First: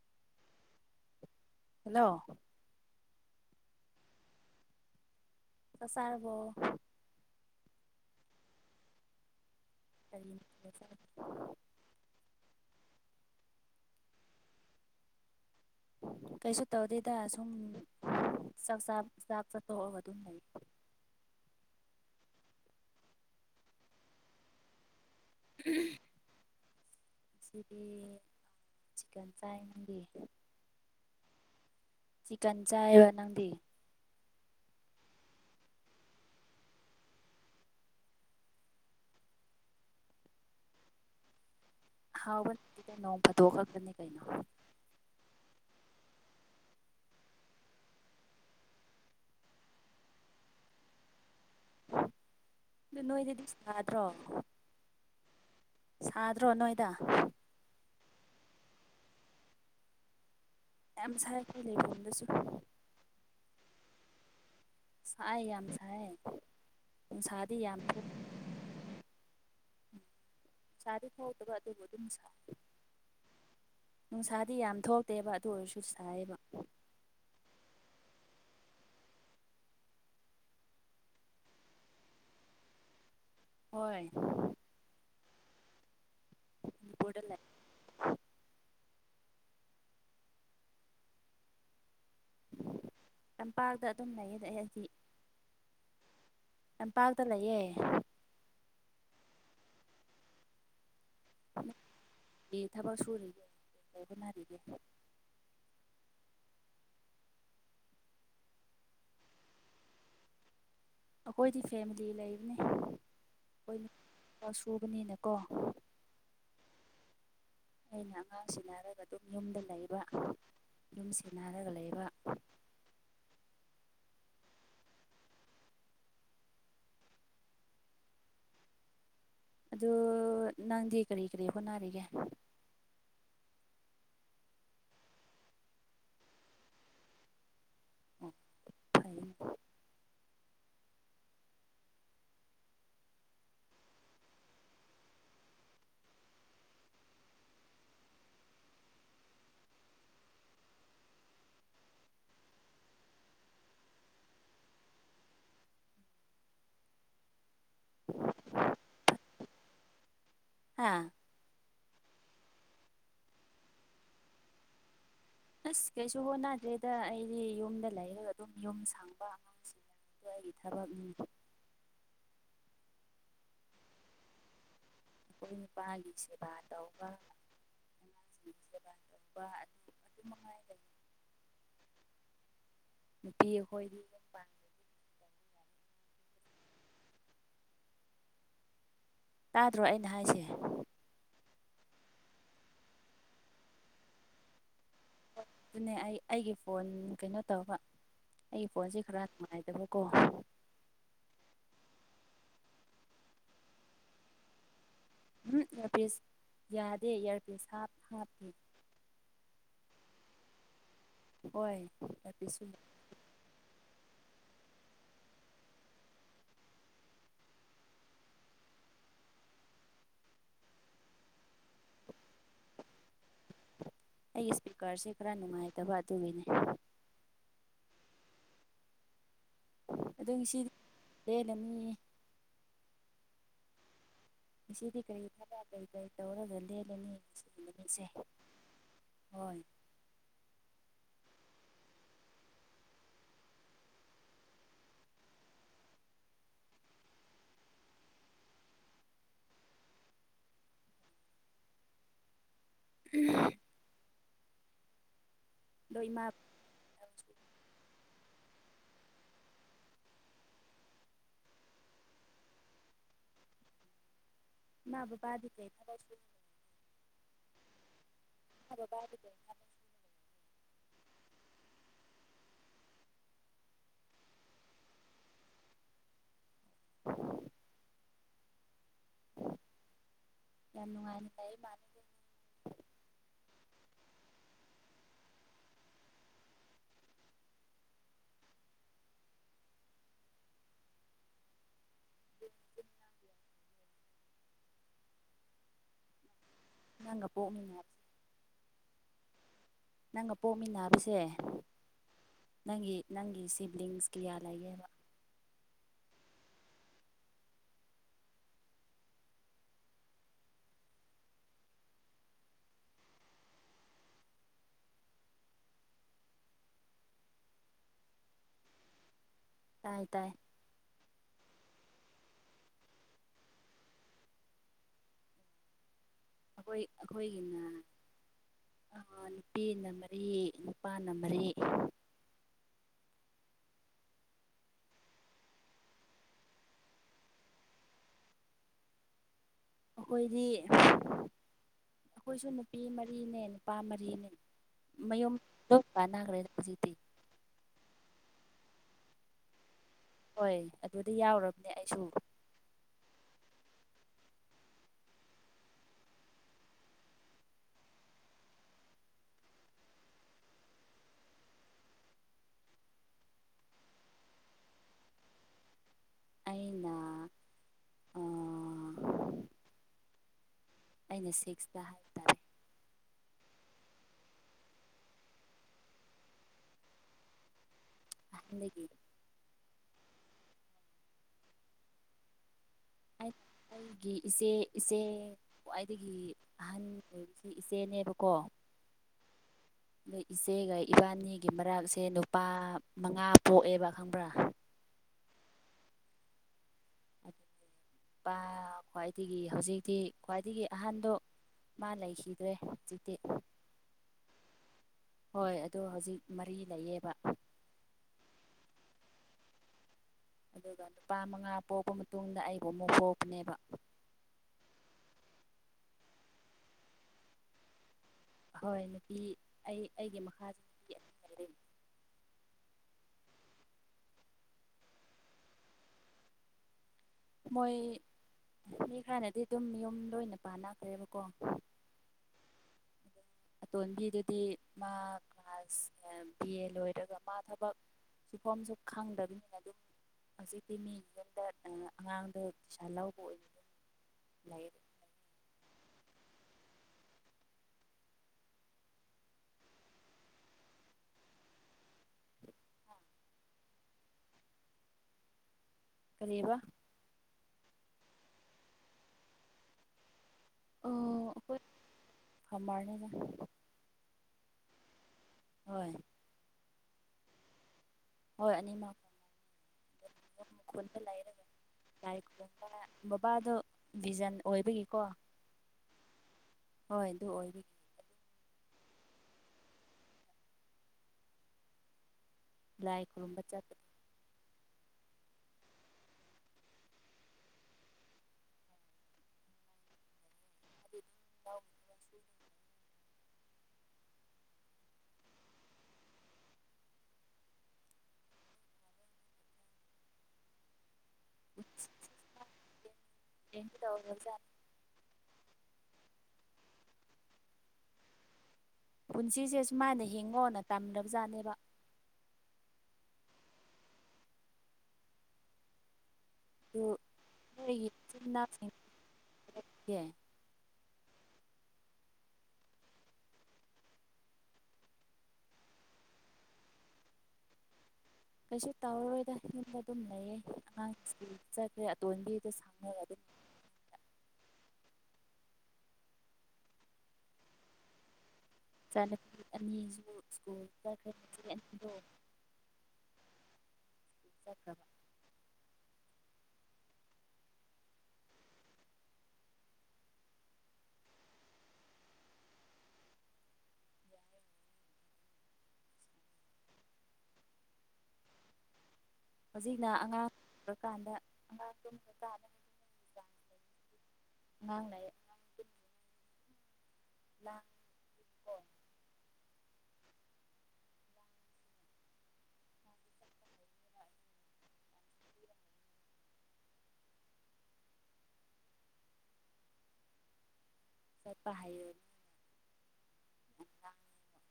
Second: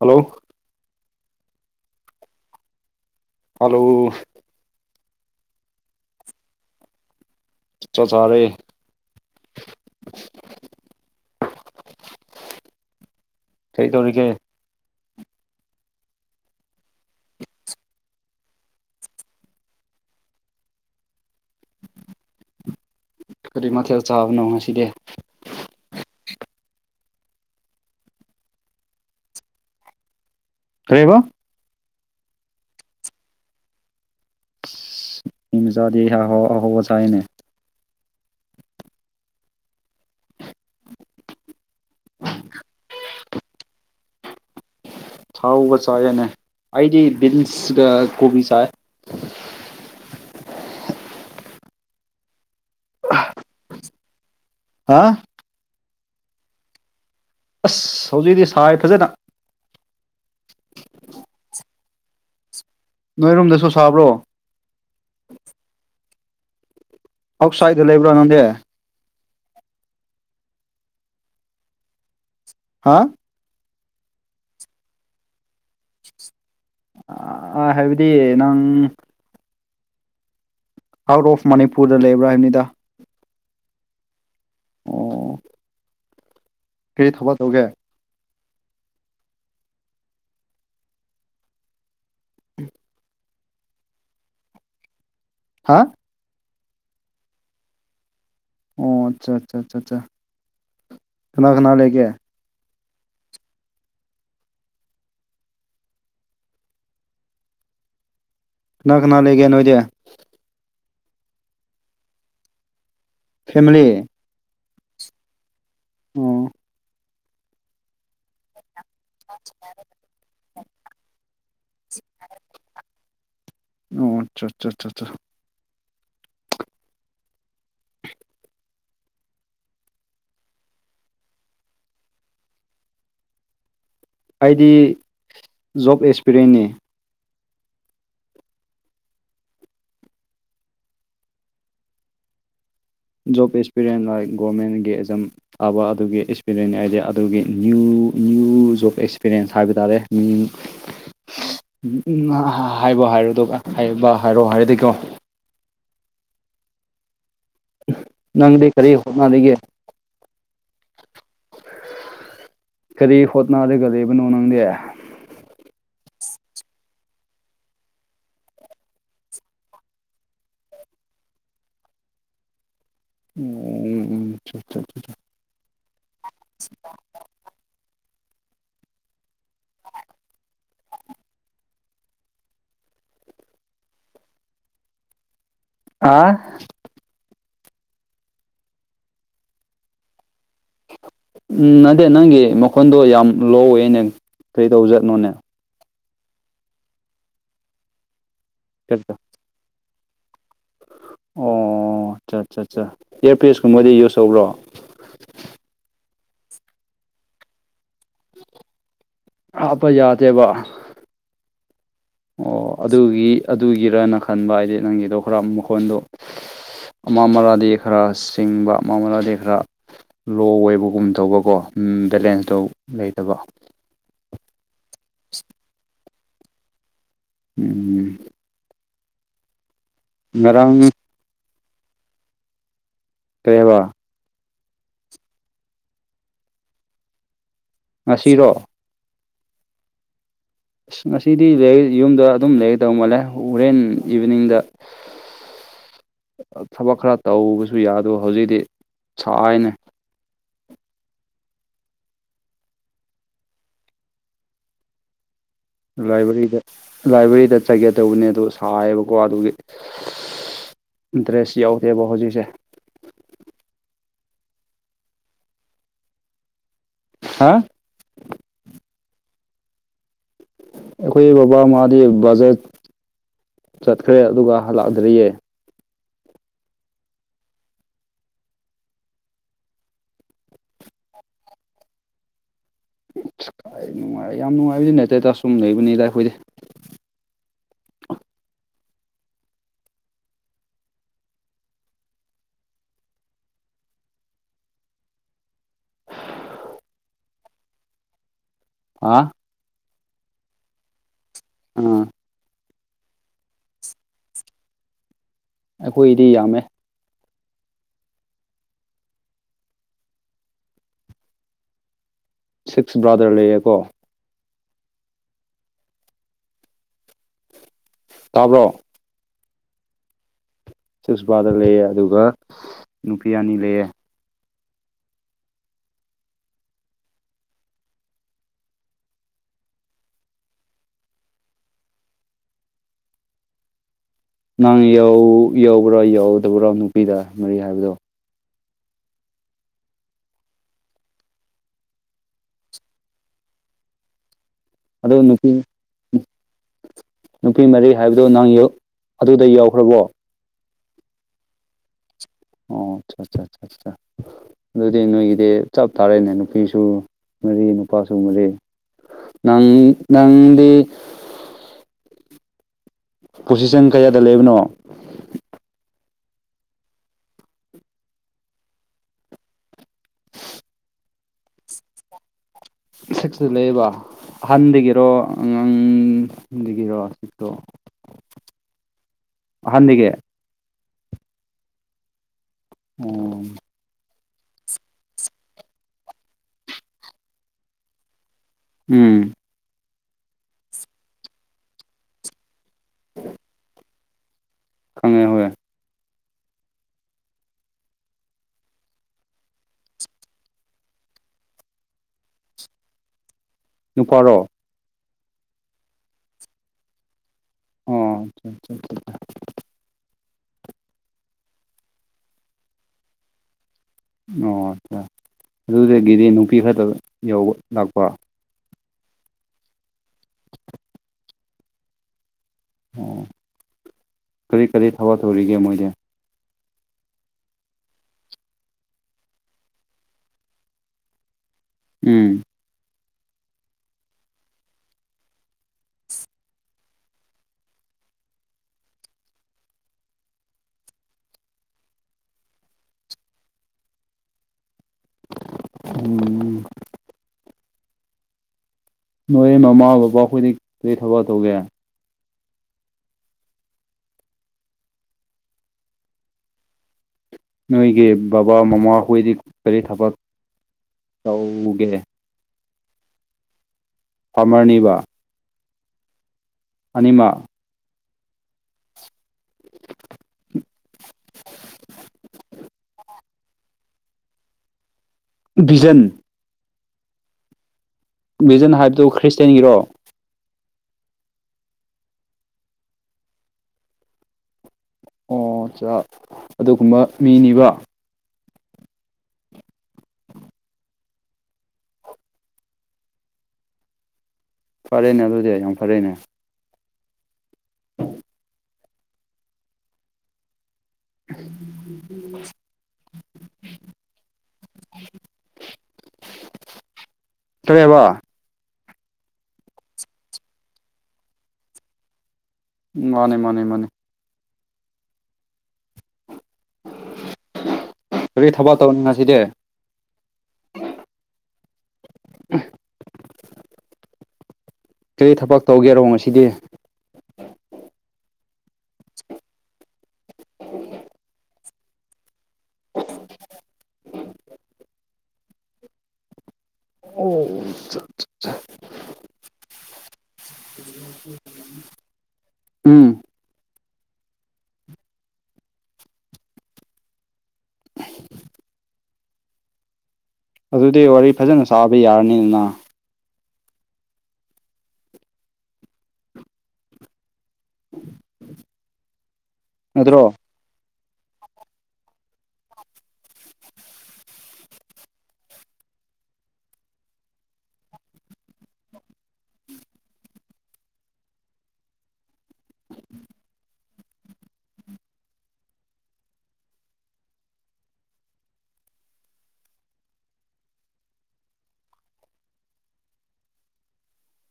Hello hello hello ꯆꯥꯛ ꯆꯥꯔꯕꯣ ꯆꯥꯛ ꯆꯥꯔ° ꯀꯔꯤ ꯍꯦꯟꯖꯥꯡ [unintelligible] ꯀꯩꯗꯧꯔꯤꯒꯦ ꯀꯩꯁꯨ ꯇꯧꯗꯦꯗ ꯁꯨꯝ ꯆꯥꯛ ꯆꯥ ꯆꯥꯛ ꯆꯥꯊꯣꯛꯑꯒ ꯑꯗꯨꯝ ꯂꯩ ꯀꯔꯤ ꯃꯊꯦꯜ ꯆꯥꯕꯅꯣ ꯉꯁꯤꯗꯤ ꯉꯁꯤꯗꯤ ꯆꯤꯛꯀꯟ ꯆꯥꯏ ꯅꯪꯗꯤ ꯀꯔꯤꯕꯥ ꯆꯤꯛꯀꯟ ꯆꯥꯏꯑꯕ ꯅꯪꯗꯤ ꯃꯤ ꯃꯆꯥꯥꯗꯤ ꯑꯍꯥꯎ ꯑꯍꯥꯎꯕ ꯆꯥꯏꯅꯦ ꯑꯍꯥꯎꯕ ꯖꯤꯗꯤ ꯅꯣꯡ ꯐꯥꯗꯣꯛ ꯈꯛꯇꯅꯤ ꯀꯩꯅꯣ ꯑꯍꯥꯎꯕ ꯆꯥꯏꯌꯦꯅꯦ ꯑꯩꯗꯤ ꯕꯤꯟꯁꯒ ꯀꯣꯕꯤ ꯆꯥꯏ ꯑꯗꯣ ꯅꯣꯏꯗꯗꯤ ꯁꯥꯗ꯭ꯔꯣ ꯍꯥ ꯁꯥꯗ꯭ꯔꯣ ꯅꯣꯏꯗ ꯑꯁ ꯍꯧꯖꯤꯗꯤ ꯁꯥꯏ ꯐꯖꯅ꯫ ꯌꯥꯝ ꯁꯥꯏ ꯈꯣꯏ‌ ꯂꯩꯕꯝꯗꯁꯨ꯫ ꯅꯣꯏꯔꯨꯝꯗꯁꯨ ꯁꯥꯕ꯭ꯔꯣ꯫ ꯁꯥꯏ ꯌꯥꯝ ꯁꯥꯏ ꯅꯨꯡꯁꯥꯗꯤ ꯌꯥꯝ ꯑꯥꯎꯠꯁꯥꯏꯗ ꯂꯩꯕ꯭ꯔꯥ ꯅꯪꯗꯤ ꯅꯨꯡꯁꯥꯗꯤ ꯊꯣꯛꯇꯕ ꯑꯗꯨꯕꯨ ꯑꯗꯨꯝ ꯁꯥ ꯍꯥ ꯅꯨꯡꯁꯥꯗꯤ ꯌꯥꯝ ꯊꯣꯛꯇꯦꯕ ꯑꯗꯨ ꯑꯣꯏꯔꯁꯨ ꯁꯥꯏꯌꯦꯕ꯫ ꯑꯥ ꯍꯥꯏꯕꯗꯤ ꯅꯪ ꯑꯥꯎꯠ ꯑꯣꯐ ꯃꯅꯤꯄꯨꯔꯗ ꯂꯩꯕ꯭ꯔꯥ ꯍꯥꯏꯕꯅꯤꯗ꯫ ꯍꯣꯏ ꯑꯣ ꯀꯔꯤ ꯃꯅꯤꯄꯨꯔꯗ ꯊꯕꯛ ꯂꯩ ꯇꯧꯒꯦ ꯇꯝꯄꯥꯛꯇ ꯑꯗꯨꯝ ꯂꯩꯌꯦꯗ ꯑꯩꯍꯥꯛꯇꯤ ꯍꯥ ꯇꯝꯄꯥꯛꯇ ꯂꯩꯌꯦ ꯑꯣ ꯑꯆꯥ ꯆꯥ ꯆꯥ ꯆꯥ ꯀꯅꯥ ꯀꯅꯥ ꯂꯩꯒꯦ꯫ ꯕꯤ ꯊꯕꯛ ꯁꯨꯔꯤ [unintelligible] ꯅ ꯀꯅ ꯂꯩꯒꯦ ꯅꯣꯏꯗꯤ꯫ ꯑꯩꯈꯣꯏꯗꯤ ꯐꯦꯃꯂꯤ ꯂꯩꯕꯅꯦ ꯑꯩꯈꯣꯏ ꯐꯦꯃꯤꯂꯤ ꯊꯕꯛ ꯁꯨꯕꯅꯤꯅꯀꯣ ꯑꯣ ꯑꯩꯅ ꯑꯉꯥꯡ ꯁꯤꯟꯅꯔꯒ ꯗꯨꯝ ꯌꯨꯝꯗ ꯂꯩꯕ ꯌꯨꯝ ꯁꯦꯟꯅꯔꯒ ꯂꯩꯕ꯫ ꯑꯣ ꯑꯆꯥ ꯆꯥꯆꯥꯆꯥ [inaudible] ꯑꯗꯨ ꯅꯪꯗꯤ ꯀꯔꯤ ꯀꯔꯤ ꯍꯣꯠꯅꯔꯤꯒꯦ꯫ ꯑꯩꯗꯤ ꯖꯣꯕ ꯑꯦꯁꯄꯤꯔꯦꯟꯅꯤ꯫ ꯑꯣ ꯐꯩꯅꯦ ꯖꯣꯕ ꯑꯦꯁꯄꯤꯔꯦꯟ ꯂꯥꯏꯛ ꯒꯣꯔꯃꯦꯟꯒꯤ ꯑꯦꯛꯖꯝ ꯊꯥꯕ ꯑꯗꯨꯒꯤ ꯑꯦꯁꯄꯤꯔꯦꯟꯅꯤ ꯍꯥꯏꯗꯤ ꯑꯗꯨꯒꯤ ꯅꯌ꯭ꯨ ꯅꯌ꯭ꯨ ꯖꯣꯕ ꯑꯦꯁꯄꯤꯔꯦꯟꯁ ꯍꯥꯏꯕ ꯇꯥꯔꯦ꯫ ꯎꯝ ꯎꯝꯉꯥ ꯍꯥꯏꯕ ꯍꯥꯏꯔꯣꯗꯣ ꯍꯥꯏꯕ ꯍꯥꯏꯔꯣ ꯍꯥꯏꯔꯗꯤꯀꯣ ꯫ ꯅꯪꯗꯤ ꯀꯔꯤ ꯍꯣꯠꯅꯔꯤꯒꯦ꯫ ꯍꯥꯥ ꯀꯔꯤ ꯍꯣꯠꯅꯔꯒ ꯂꯩꯕꯅꯣ ꯅꯪꯗꯤ꯫ ꯑꯁ ꯀꯩꯁꯨ ꯍꯣꯠꯅꯗ꯭ꯔꯦꯗ ꯑꯩꯗꯤ ꯌꯨꯝꯗ ꯂꯩꯔꯒ ꯗꯨꯝ ꯌꯨꯝ ꯁꯥꯡꯕ ꯑꯉꯥꯡꯁꯤꯡ ꯕ ꯑꯩꯒꯤ ꯊꯕꯛꯅꯤ ꯎꯝ ꯑꯣ ꯎꯝ ꯎꯝ ꯁꯥ ꯁꯥ ꯁꯥ [unintelligible] ꯑꯩꯈꯣꯏ ꯅꯨꯄꯥꯒꯤ ꯁꯦꯕꯥ ꯇꯧꯕꯥ ꯕꯥ ꯑꯗꯨ ꯑꯗꯨꯃꯉꯥꯏ [unintelligible] ꯅꯨꯄꯤ ꯑꯩꯈꯣꯏꯗꯤ ꯄꯥꯟꯕꯒꯤ ꯑꯥ ꯇꯥꯗ꯭ꯔꯣ ꯑꯩꯅ ꯍꯥꯏꯁꯦ ꯎꯝ ꯅꯗꯦ ꯅꯪꯒꯤ ꯃꯈꯣꯟꯗꯣ ꯌꯥꯝ ꯂꯣꯑꯣꯏꯅꯦ ꯀꯔꯤ ꯇꯧꯖꯥꯥꯠꯅꯣꯅꯦ꯫ ꯗꯨꯅꯦ ꯑꯩ ꯑꯩꯒꯤ ꯐꯣꯟ ꯀꯩꯅꯣ ꯇꯧꯕ ꯑꯩꯒꯤ ꯐꯣꯟꯁꯦ ꯀꯔꯤ ꯈꯔ ꯇꯧ- ꯅꯨꯡꯉꯥꯏꯗꯕꯀꯣ꯫ ꯑꯣ ꯑꯆꯥ ꯆꯥ ꯆꯥ ꯏꯌꯥꯔꯄꯤꯁꯀꯨꯝꯕꯗꯤ ꯌꯨꯁ ꯇꯧꯕ꯭ꯔꯣ꯫ ꯎꯝ ꯏꯌꯥꯔꯄꯤꯁ ꯌꯥꯗꯦ ꯏꯌꯥꯔꯄꯤꯁ ꯍꯥꯞ ꯍꯥꯞꯇꯦ꯫ ꯍꯥꯞꯄ ꯌꯥꯗꯦꯕ ꯑꯣꯏ ꯑꯣ ꯑꯗꯨꯒꯤ ꯑꯗꯨꯒꯤꯔꯅ ꯈꯟꯕ ꯑꯥꯏꯗꯤ ꯅꯪꯒꯤꯗꯣ ꯈꯔ ꯃꯈꯣꯟꯗꯣ ꯑꯃ ꯃꯔꯥꯗꯤ ꯈꯔ ꯁꯤꯡꯕ ꯑꯃ ꯃꯔꯥꯗꯤ ꯈꯔ ꯂꯣ ꯑꯣꯏꯕꯒꯨꯝ ꯇꯧꯕꯀꯣ ꯎꯝ ꯕꯦꯂꯦꯟꯁꯇꯣ ꯂꯩꯇꯕ ꯑꯩ ꯏꯁꯄꯤꯀꯔꯁꯦ ꯈꯔ ꯅꯨꯡꯉꯥꯏꯇꯕ ꯑꯗꯨꯒꯤꯅꯦ ꯎꯝ ꯑꯗꯨꯒꯤ ꯁꯤꯗꯤ ꯉꯔꯥꯡ ꯂꯦꯜꯂꯅꯤ ꯀꯔꯤ ꯑꯕ ꯉꯁꯤꯗꯤ ꯀꯔꯤ ꯊꯕꯛ ꯀꯔꯤ ꯀꯔꯤ ꯇꯧꯔꯒ ꯂꯦꯜꯂꯅꯤ ꯉꯁꯤꯒꯤ ꯅꯨꯃꯤꯠꯁꯦ ꯉꯁꯤꯔꯣ ꯍꯣꯏ ꯑꯁ ꯉꯁꯤꯗꯤ ꯂꯩ ꯌꯨꯝꯗ ꯑꯗꯨꯝ ꯂꯩꯒꯗꯧ ꯃꯥꯜꯂꯦ ꯍꯣꯔꯦꯟ ꯏꯚꯤꯅꯤꯡꯗ ꯊꯕꯛ ꯈꯔ ꯇꯧꯕꯁꯨ ꯌꯥꯗꯕ ꯍꯧꯖꯤꯛꯇꯤ ꯁꯥꯏꯅꯦ [unintelligible] ꯑꯗꯣ ꯏꯃꯥ ꯂꯥꯏꯕ꯭ꯔꯦꯔꯤꯗ ꯂꯥꯏꯕ꯭ꯔꯦꯔꯤꯗ ꯆꯠꯒꯦ ꯇꯧꯕꯅꯦ ꯑꯗꯨ ꯁꯥꯏꯌꯦꯕꯀꯣ ꯑꯗꯨꯒꯤ ꯗ꯭ꯔꯦꯁ ꯌꯥꯎꯗꯦꯕ ꯍꯧꯖꯤꯛꯁꯦ ꯏꯃꯥ ꯕꯕꯥꯗꯤ ꯀꯩ ꯊꯕꯛ ꯁꯨꯏ ꯍꯥꯥ ꯍ ꯕꯕꯥꯗꯤ ꯄ꯭ꯔꯦ ꯑꯩꯈꯣꯏ ꯕꯕꯥ ꯃꯥꯗꯤ ꯕꯖꯦꯠ ꯆꯠꯈ꯭ꯔꯦ ꯑꯗꯨꯒ ꯍꯂꯥꯛꯗ꯭ꯔꯤꯌꯦ [unintelligible] ꯌꯥꯝ ꯅꯨꯡꯉꯥꯏꯅ ꯂꯩꯥꯏ ꯃꯥꯅꯦ [unintelligible] ꯅꯨꯡꯉꯥꯏ ꯌꯥꯝ ꯅꯨꯡꯉꯥꯏꯕꯗꯤ ꯅꯇꯦꯗ ꯁꯨꯝ ꯂꯩꯕꯅꯤꯗ ꯑꯩꯈꯣꯏꯗꯤ [unintelligible] ꯅꯄꯣꯛꯅꯤꯡꯉꯦ ꯑꯥ ꯅꯪꯒ ꯄꯣꯛꯃꯤꯟꯅꯕꯁꯦ ꯑꯥ ꯅꯪꯒꯤ ꯅꯪꯒꯤ ꯁꯤꯕ꯭ꯂꯤꯡꯁ ꯀꯌꯥ ꯂꯩꯒꯦꯕ ꯑꯩꯈꯣꯏꯗꯤ ꯌꯥꯝꯃꯦ ꯁꯤꯛꯁ ꯕ꯭ꯔꯥꯗꯔ ꯂꯩꯌꯦꯀꯣ ꯇꯥꯕ꯭ꯔꯣ ꯇꯥꯏ ꯇꯥꯏ ꯁꯤꯛꯁ ꯕ꯭ꯔꯥꯗꯔ ꯂꯩꯑꯦ ꯑꯗꯨꯒ ꯅꯨꯄꯤ ꯑꯅꯤ ꯂꯩꯌꯦ ꯑꯩꯈꯣꯏ ꯑꯩꯈꯣꯏꯒꯤꯅ ꯑ ꯅꯨꯄꯤꯅ ꯃꯔꯤ ꯅꯨꯄꯥꯅ ꯃꯔꯤ ꯅꯪ ꯌꯧ ꯌꯥꯎꯕ꯭ꯔꯣ ꯌꯥꯎꯗꯕ꯭ꯔꯣ ꯅꯨꯄꯤꯗ ꯃꯔꯤ ꯍꯥꯏꯕꯗꯣ ꯑꯩꯈꯣꯏꯗꯤ ꯑꯩꯈꯣꯏꯁꯨ ꯅꯨꯄꯤ ꯃꯔꯤꯅꯦ ꯅꯨꯄꯥ ꯃꯔꯤꯅꯦ ꯑꯗꯣ ꯃꯌꯨꯝ ꯅꯨꯄꯤ ꯂꯣꯞ ꯄꯥꯟꯅꯈ꯭ꯔꯦꯗ ꯍꯧꯖꯤꯛꯇꯤ ꯅꯨꯄꯤ ꯃꯔꯤ ꯍꯥꯏꯕꯗꯣ ꯅꯪ ꯌꯨ ꯑꯗꯨꯗ ꯌꯥꯎꯈ꯭ꯔꯕꯣ ꯍꯣꯏ ꯑꯗꯨꯗ ꯌꯥꯎꯔꯕꯅꯦ ꯑꯩꯁꯨ ꯑꯣ ꯑꯆꯥ ꯑꯆꯥꯆꯥꯆꯥ ꯑꯗꯨꯗꯤ ꯅꯣꯏꯒꯤꯗꯤ ꯆꯞ ꯇꯥꯔꯦꯅꯦ ꯅꯨꯄꯤꯁꯨ ꯃꯔꯤ ꯅꯨꯄꯥꯁꯨ ꯃꯔꯤ ꯅꯪ ꯅꯪꯗꯤ ꯄꯣꯖꯤꯁꯟ ꯀꯌꯥꯗ ꯂꯩꯕꯅꯣ ꯑꯩꯅ ꯑꯥ ꯑꯩꯅ ꯁꯤꯛꯁꯇ ꯍꯥꯏꯕ ꯇꯥꯔꯦ ꯁꯤꯛꯁꯗ ꯂꯩꯕ ꯑꯍꯟꯗꯒꯤꯔꯣ ꯑꯉꯥꯡꯗꯒꯤꯔꯣ ꯑꯗꫭ ꯑꯍꯟꯗꯒꯤ ꯑꯍꯟꯗꯒꯤ ꯑ ꯎꯝ ꯑꯩꯒꯤ ꯏꯆꯦ ꯏꯆꯦ ꯈ꯭ꯋꯥꯏꯗꯒꯤ ꯑꯍꯟ ꯑꯣꯏꯕꯁꯤ ꯏꯆꯦꯅꯦꯕꯀꯣ ꯎꯝ ꯅꫭꯏ ꯏꯆꯦꯒ ꯏꯕꯥꯅꯤꯒꯤ ꯃꯔꯛꯁꯦ ꯅꯨꯄꯥ ꯃꯉꯥ ꯄꯣꯛꯑꯦꯕ ꯈꯪꯕ꯭ꯔꯥ ꯈꯪꯉꯦ ꯍꯣꯏ ꯅꯨꯄꯥ ꯈ꯭ꯋꯥꯏꯗꯒꯤ ꯍꯧꯖꯤꯛꯇꯤ ꯈ꯭ꯋꯥꯏꯗꯒꯤ ꯑꯍꯟꯗꯣ ꯃꯥ ꯂꯩꯈꯤꯗ꯭ꯔꯦ ꯍꯧꯖꯤꯛꯇꯤ ꯅꯨꯄꯥꯔꯣ ꯍꯣꯏ ꯑꯗꯣ ꯍꯧꯖꯤꯛ ꯃꯔꯤ ꯂꯩꯌꯦꯕ ꯑꯣ ꯑꯗꯨꯒ ꯅꯨꯄꯥ ꯃꯉꯥ ꯄꯣꯛꯄ ꯃꯇꯨꯡꯗ ꯑꯩꯕꯨ ꯑꯃꯨꯛ ꯄꯣꯛꯄꯅꯦꯕ ꯑꯣ ꯑ ꯑꯗꯨꯗꯒꯤꯗꯤ ꯅꯨꯄꯤ ꯈꯛꯇ ꯌꯧꯕ ꯂꯥꯛꯄ ꯍꯣꯏ ꯅꯨꯄꯤ ꯑꯩ ꯑꯩꯒꯤ ꯃꯈꯥꯥꯗ ꯅꯨꯄꯤ ꯂꯩ ꯑꯣ ꯀꯔꯤ ꯀꯔꯤ ꯊꯕꯛ ꯇꯧꯔꯤꯒꯦ ꯃꯣꯏꯗꯤ ꯃꯣꯏ ꯃꯤ ꯈꯔꯅꯗꯤ ꯑꯗꯨꯝ ꯌꯨꯝ ꯂꯣꯏꯅ ꯄꯥꯟꯅꯈ꯭ꯔꯦꯕꯀꯣ ꯎꯝ ꯑꯇꯣꯟꯕꯤꯗꯨꯗꯤ ꯃꯥ ꯀ꯭ꯂꯥꯁ ꯕꯤ ꯑꯦ ꯂꯣꯏꯔꯒ ꯃꯥ ꯊꯕꯛ ꯊꯤꯐꯝꯁꯨ ꯈꯪꯗꯕꯤꯅꯤ ꯑꯗꯨꯝ ꯍꯧꯖꯤꯛꯇꯤ ꯃꯤꯒꯤ ꯌꯨꯝꯗ ꯥ ꯑꯉꯥꯡꯗꯣ ꯇꯨꯏꯁꯟ ꯂꯧꯕ ꯑꯣꯏꯅ ꯂꯩ [inaudible] ꯎꯝ ꯅꯣꯏ ꯃꯃꯥ ꯕꯕꯥ ꯈꯣꯏꯗꯤ ꯀꯔꯤ ꯊꯕꯛ ꯇꯧꯒꯦ [inaudible] ꯀꯔꯤ ꯍꯥꯏꯕ ꯅꯣꯏꯒꯤ ꯕꯕꯥ ꯃꯃꯥ ꯍꯣꯏꯗꯤ ꯀꯔꯤ ꯊꯕꯛ ꯑꯣ ꯑꯩꯈꯣꯏ ꯇꯧꯒꯦ ꯐꯥꯝꯃꯔꯅꯤꯗ ꯐꯥꯝꯃꯔꯅꯤꯕ ꯍꯣꯏ ꯑꯅꯤꯃꯛ ꯍꯣꯏ ꯑꯅꯤꯃꯛ [inaudible] ꯈꯨꯟꯗ ꯂꯩꯥꯔꯒ ꯂꯥꯏ ꯈꯧꯔꯝꯕꯅ ꯕꯕꯥꯗꯣ ꯕꯤꯖꯟ ꯑꯣꯏꯕꯒꯤꯀꯣ ꯕꯤꯖꯟ ꯍꯣꯏ ꯑꯗꯨ ꯑꯣꯏꯕꯒꯤ ꯕꯤꯖꯟ ꯍꯥꯏꯕꯗꯨ ꯈ꯭ꯔꯤꯁꯇꯦꯟꯒꯤꯔꯣ ꯂꯥꯏ ꯈꯨꯔꯨꯝꯕ ꯆꯠꯄ ꯑꯣ ꯆ ꯑꯗꯨꯒꯨꯝꯕ ꯃꯤꯅꯤꯕ [inaudible] ꯐꯔꯦꯅꯦ ꯑꯗꯨꯗꯤ ꯌꯥꯝ ꯐꯔꯦꯅꯦ [inaudible] [unintelligible] ꯀꯔꯤꯍꯥꯏꯕ꯫ ꯄꯨꯟꯁꯤꯁꯦ ꯁꯨꯃꯥꯏꯅ ꯍꯤꯡꯉꯣꯅ ꯇꯝꯗꯕꯖꯥꯠꯅꯦꯕ꯫ ꯎꯝ ꯃꯥꯅꯦ ꯃꯥꯅꯦ ꯃꯥꯅꯦ꯫ ꯑꯗꯨ ꯀꯔꯤ ꯊꯕꯛ ꯇꯧꯅꯤ ꯉꯁꯤꯗꯤ [unintelligible] ꯀꯔꯤ ꯊꯕꯛ ꯇꯧꯒꯦꯔꯣ ꯉꯁꯤꯗꯤ꯫ ꯀꯩꯁꯨ ꯇꯧꯔꯔꯣꯏꯗ ꯌꯨꯝꯕ ꯑꯗꯨꯝ ꯂꯩꯌꯦ ꯑꯉꯥꯡ ꯁ꯭ꯀꯨꯜ ꯆꯠꯈ꯭ꯔꯦ ꯑꯇꯣꯟꯕꯤꯗ ꯁꯪꯅꯔꯒ ꯑꯗꯨꯝ꯫ [inaudible] ꯑꯣ꯫ ꯏꯆꯥꯅꯨꯄꯤ ꯑꯅꯤꯁꯨ ꯁ꯭ꯀꯨꯜ ꯆꯈ꯭ꯔꯦ ꯑꯁꯤ ꯑꯅꯤꯗꯣ꯫ ꯎꯝ꯫ ꯆꯠꯈꯔꯕ꯫ ꯑꯗꯨꯗꯤ ꯋꯥꯔꯤ ꯐꯖꯅ ꯁꯥꯕ ꯌꯥꯔꯅꯤꯗꯅ꯫ [inaudible] ꯍꯧꯖꯤꯛꯅ ꯅꯠꯇ꯭ꯔꯣ ꯑꯉꯥꯡ ꯀꯥꯟꯗ ꯑꯉꯥꯡ ꯇꯨꯝꯃꯤ ꯀꯥꯟꯗ [unintelligible] ꯂꯥꯡ [inaudible] ꯆꯠꯄ ꯍꯥꯏꯌꯣ꯫ [inaudible]